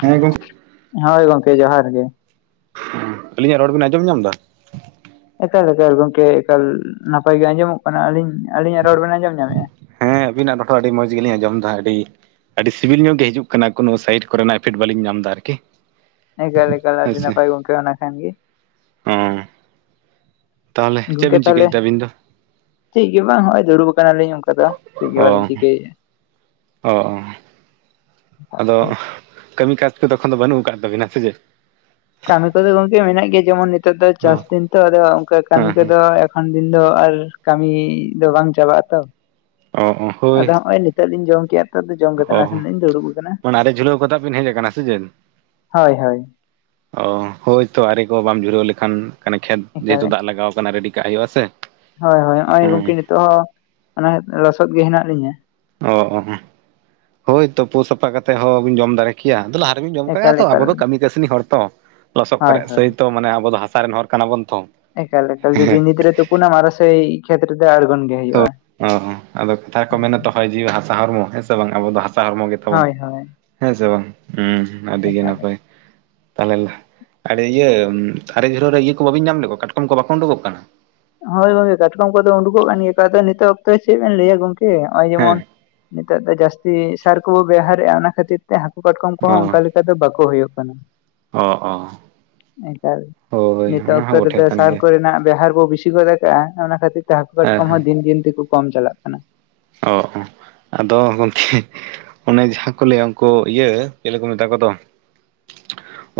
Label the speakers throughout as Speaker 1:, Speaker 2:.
Speaker 1: ᱦᱮᱸ ᱜᱚᱝ
Speaker 2: ᱦᱳᱭ ᱜᱚᱝᱠᱮ ᱡᱚᱦᱟᱨ ᱜᱮ,
Speaker 1: ᱟᱞᱤᱧᱟᱜ ᱨᱚᱲ ᱵᱤᱱ ᱟᱸᱡᱚᱢ ᱧᱟᱢ ᱫᱟ?
Speaker 2: ᱮᱠᱟᱞ ᱮᱠᱠᱟᱞ ᱮᱠᱟᱞ ᱜᱚᱝᱠᱮ ᱮᱠᱟᱞ ᱱᱟᱯᱟᱭ ᱜᱮ ᱟᱸᱡᱚᱢᱚᱜ ᱠᱟᱱᱟ, ᱟᱹᱞᱤᱧ ᱟᱹᱞᱤᱧᱟᱜ ᱨᱚᱲ ᱵᱮᱱ ᱟᱸᱡᱚᱢ ᱧᱟᱢᱮᱫᱼᱟ?
Speaker 1: ᱦᱮᱸ ᱟᱹᱵᱤᱱᱟᱜ ᱱᱚᱴᱚ ᱟᱹᱰᱤ ᱢᱚᱸᱡᱽ ᱜᱮᱞᱤᱧ ᱟᱸᱡᱚᱢ ᱮᱫᱟ ᱟᱹᱰᱤ᱾ ᱟᱹᱰᱤ ᱥᱤᱵᱤᱞ ᱧᱚᱜ ᱜᱮ ᱦᱤᱡᱩᱜ ᱠᱟᱱᱟ ᱠᱳᱱᱳ ᱥᱟᱭᱤᱴ ᱠᱚᱨᱮᱱᱟᱜ ᱤᱯᱷᱮᱠᱴ ᱵᱟᱟᱹᱞᱤᱧ ᱧᱟᱢ ᱮᱫᱟ ᱟᱨᱠᱤ᱾
Speaker 2: ᱮᱠᱟᱞᱮ ᱮᱠᱟᱞ
Speaker 1: ᱦᱮᱸ
Speaker 2: ᱟᱹᱰᱤ
Speaker 1: ᱥᱮ
Speaker 2: ᱱᱟᱯᱟᱭ ᱜᱚᱝᱠᱮ ᱚᱱᱟ ᱠᱷᱟᱱ ᱜᱮ᱾
Speaker 1: ᱚ ᱛᱟᱦᱚᱞᱮ ᱪᱮᱫ
Speaker 2: ᱜᱚᱢᱠᱮ
Speaker 1: ᱵᱤᱱ
Speaker 2: ᱛᱟᱦᱚᱞᱮ
Speaker 1: ᱪᱤᱠᱟᱹᱭᱮᱫᱟ ᱟᱹᱵᱤᱱ ᱫᱚ
Speaker 2: ᱪᱤᱜ ᱜᱮ ᱵᱟᱝ ᱦᱚᱜᱭ ᱫᱩᱲᱩᱵ ᱟᱠᱟᱱᱟᱞᱤᱧ᱾ ᱱᱤᱛᱚᱜ ᱫᱚ ᱪᱮᱫ ᱜᱮ ᱵᱟᱞᱤᱧ ᱪᱤᱠᱟᱹᱭᱼᱟ᱾
Speaker 1: ᱚ ᱚ᱾ ᱟᱫᱚ ᱠᱟᱹᱢᱤ ᱠᱟᱡᱽ ᱠᱚᱫᱚ ᱠᱷᱚᱱ ᱫᱚ ᱵᱟᱹᱱᱩᱜ ᱟᱠᱟᱜ ᱛᱟᱵᱤᱱᱟ ᱥᱮ ᱪᱮᱫ?
Speaker 2: ᱠᱟᱹᱢᱤ ᱠᱚᱫᱚ ᱜᱚᱝᱠᱮ ᱢᱮᱱᱟᱜ ᱜᱮᱭᱟ ᱡᱮᱢᱚᱱ ᱱᱤᱛᱚᱜ ᱫᱚ
Speaker 1: ᱚ
Speaker 2: ᱪᱟᱥ ᱫᱤᱱ ᱛᱚ ᱟᱫᱚ ᱚᱱᱠᱟ ᱠᱟᱹᱢᱤ
Speaker 1: ᱦᱮᱸ ᱦᱮᱸ
Speaker 2: ᱠᱚᱫᱚ᱾ ᱮᱚᱠᱷᱚᱱ ᱫᱤᱱ ᱫᱚ ᱟᱨ ᱠᱟᱹᱢᱤ ᱫᱚ ᱵᱟᱝ ᱪᱟᱵᱟᱜ ᱟᱛᱚ᱾
Speaker 1: ᱚ ᱚ
Speaker 2: ᱟᱫᱚ ᱦᱚᱸᱜᱼᱚᱭ ᱱᱤᱛᱳᱜ ᱞᱤᱧ ᱡᱚᱢ ᱠᱮᱫᱟ ᱾ ᱱᱤᱛᱚᱜ ᱫᱚ ᱡᱚᱢ ᱠᱟᱛᱮ
Speaker 1: ᱚ
Speaker 2: ᱱᱟᱥᱮ ᱤᱧ ᱫᱩᱲᱩᱵ ᱟᱠᱟᱱᱟ
Speaker 1: ᱢᱟᱱᱮ ᱟᱨᱮ ᱡᱷᱩᱞᱟᱹᱣ ᱠᱟᱛᱮᱫ ᱵᱤᱱ ᱦᱮᱡ ᱟᱠᱟᱱᱟ ᱥᱮ ᱪᱮᱫ
Speaker 2: ᱦᱳᱭ ᱦᱳᱭ᱾
Speaker 1: ᱚ ᱦᱳᱭ ᱛᱚ ᱟᱨᱨᱤ ᱠᱚ ᱵᱟᱢ ᱡᱷᱩᱨᱟᱹᱣ ᱞᱮᱠᱷᱟᱱᱮ ᱠᱷᱮᱛ
Speaker 2: ᱮᱠᱟᱞ
Speaker 1: ᱡᱮᱦᱮᱛᱩ ᱫᱟᱜ ᱞᱟᱜᱟᱣ ᱠᱟᱱᱟ ᱨᱮᱰᱤ ᱠᱟᱜ ᱦᱩᱭᱩᱜᱼᱟ ᱥᱮ᱾
Speaker 2: ᱦᱳᱭ ᱦᱳᱭ ᱱᱚᱜᱼᱚᱭ ᱜᱚᱝᱠᱮ
Speaker 1: ᱦᱮᱸ
Speaker 2: ᱱᱤᱛᱚᱜ ᱦᱚᱸ ᱚᱱᱟ ᱞᱚᱥᱚᱫ ᱜᱮ ᱦᱮᱱᱟᱜ ᱞᱤᱧᱟᱹ᱾
Speaker 1: ᱚ ᱚ ᱦᱳᱭ ᱛᱚᱯᱩ ᱥᱟᱯᱷᱟ ᱠᱟᱛᱮᱫ ᱦᱚᱸᱵᱤᱱ ᱡᱚᱢ ᱫᱟᱲᱮ- ᱭᱟ ᱟᱫᱚ ᱞᱟᱦᱟ ᱨᱮᱵ ᱡᱚᱢ
Speaker 2: ᱮᱠᱟᱞ
Speaker 1: ᱠᱟᱜᱮᱭᱟ ᱛᱚ ᱟᱵᱚ
Speaker 2: ᱮᱠᱟᱞ
Speaker 1: ᱫᱚ ᱠᱟᱹᱢᱤ ᱠᱟᱹᱥᱱᱤ ᱦᱚᱲ ᱛᱚ ᱞᱚᱥᱚᱫ
Speaker 2: ᱦᱳᱭ
Speaker 1: ᱠᱚᱨᱮ
Speaker 2: ᱦᱳᱭ
Speaker 1: ᱥᱟᱹᱭᱚ ᱢᱟᱱᱮ ᱟᱵᱚ ᱦᱟᱥᱟ ᱨᱮᱱ ᱦᱚᱲ᱾ ᱠᱟᱱᱟ ᱵᱚᱱ ᱛᱚ᱾
Speaker 2: ᱮᱠᱟᱞ ᱮᱠᱟᱞ ᱡᱫᱤ ᱱᱤᱛ ᱨᱮᱢ ᱛᱩᱯᱩ ᱱᱟᱢ ᱟᱨᱚ ᱥᱮᱭ ᱠᱷᱮᱛᱨᱮ ᱛᱮ ᱟᱲᱜᱩᱱ᱾
Speaker 1: ᱛᱚ ᱚ ᱦᱚᱸ ᱟᱫᱚ ᱠᱟᱛᱷᱟ ᱠᱚ ᱢᱮᱱᱟ ᱛᱚ ᱦᱚᱭ᱾ ᱡᱤᱣᱤ ᱦᱟᱥᱟ ᱦᱚᱲᱢᱚ ᱦᱮᱸ ᱥᱮ ᱵᱟᱝ ᱟᱵᱚ ᱫᱚ ᱦᱟᱥᱟ ᱦᱚᱲᱢᱚ ᱜᱮ ᱛᱟᱵᱚᱱ
Speaker 2: ᱦᱳᱭ ᱦᱳᱭ
Speaker 1: ᱦᱮᱸ ᱥᱮ ᱵᱟᱝ ᱩᱸ᱾ ᱟᱹᱰᱤ ᱜᱮ
Speaker 2: ᱮᱠᱟᱞ
Speaker 1: ᱱᱟᱯᱟᱭ᱾ ᱛᱟᱦᱚᱞᱮ ᱟᱹᱰᱤ ᱤᱭᱟᱹ ᱟᱨᱮ ᱡᱷᱩᱨᱟᱹ ᱨᱮ ᱤᱭᱟᱹ ᱠᱚ ᱵᱟᱹᱵᱤᱱ ᱧᱟᱢ ᱞᱮᱫ ᱠᱚᱣᱟ ᱠᱟᱴᱠᱚᱢ ᱠᱚ ᱵᱟᱠᱚ ᱩᱰᱩᱠᱚᱜ ᱠᱟᱱᱟ᱾
Speaker 2: ᱦᱳᱭ ᱜᱚᱝᱠᱮ ᱠᱟᱴᱠᱚᱢ ᱠᱚᱫᱚ ᱩᱰᱩᱠᱚᱜ ᱠᱟᱱ ᱜᱮᱭᱟ ᱠᱟᱛ ᱱᱤᱛᱚᱜ ᱚᱠᱛᱚᱭ ᱪᱮᱫ ᱵᱮᱱ ᱞᱟᱹᱭᱟ ᱜᱚᱝᱠᱮ ᱱᱚᱜᱼᱚᱭ
Speaker 1: ᱦᱮᱸ
Speaker 2: ᱡᱮᱢᱚᱱ- ᱱᱤᱛᱚᱜ ᱫᱚ ᱡᱟᱹᱥᱛᱤ ᱥᱟᱨ ᱠᱚᱵᱚ ᱵᱮᱣᱦᱟᱨᱮᱜᱼᱟ ᱚᱱᱟ ᱠᱷᱟᱹᱛᱤᱨ ᱛᱮ ᱦᱟᱹᱠᱩ ᱠᱟᱴᱠᱚᱢ ᱠᱚᱦᱚᱸ
Speaker 1: ᱚ
Speaker 2: ᱚᱱᱠᱟ᱾ ᱚᱝᱠᱚ ᱫᱚ ᱵᱟᱠᱚ ᱦᱩᱭᱩᱜ ᱠᱟᱱᱟ᱾
Speaker 1: ᱚ
Speaker 2: ᱮᱠᱟᱞ
Speaker 1: ᱚ ᱦᱳᱭ
Speaker 2: ᱱᱤᱛᱳᱜ
Speaker 1: ᱚᱱᱟ
Speaker 2: ᱚᱠᱛᱚ
Speaker 1: ᱦᱚᱸ ᱵᱚᱴᱷᱮ
Speaker 2: ᱨᱮᱫᱚ
Speaker 1: ᱠᱟᱱ
Speaker 2: ᱥᱟᱨ
Speaker 1: ᱜᱮᱭᱟ
Speaker 2: ᱠᱚᱨᱮᱱᱟᱜ ᱵᱮᱣᱦᱟᱨ ᱵᱤᱥᱤ᱾ ᱪᱤ ᱜᱚᱫ ᱠᱟᱜᱼᱟ ᱚᱱᱟ ᱠᱷᱟᱹᱛᱤᱨ ᱛᱮ ᱦᱟᱹᱠᱩ
Speaker 1: ᱦᱮᱸ
Speaker 2: ᱠᱟᱴᱠᱚᱢ
Speaker 1: ᱦᱮᱸ
Speaker 2: ᱦᱚᱸ ᱫᱤᱱ ᱫᱤᱱ ᱛᱮᱠᱚ ᱠᱚᱢ ᱪᱟᱞᱟᱜ ᱠᱟᱱᱟ᱾
Speaker 1: ᱚ ᱟᱫᱚ ᱜᱚᱢᱠᱮ᱾ ᱚᱱᱮ ᱡᱟᱦᱟᱸ ᱠᱚ ᱞᱟᱹᱭᱟ ᱩᱱᱠᱩ ᱤᱭᱟᱹ ᱪᱮᱞᱮ ᱠᱚ ᱢᱮᱛᱟ ᱠᱚᱫᱚ,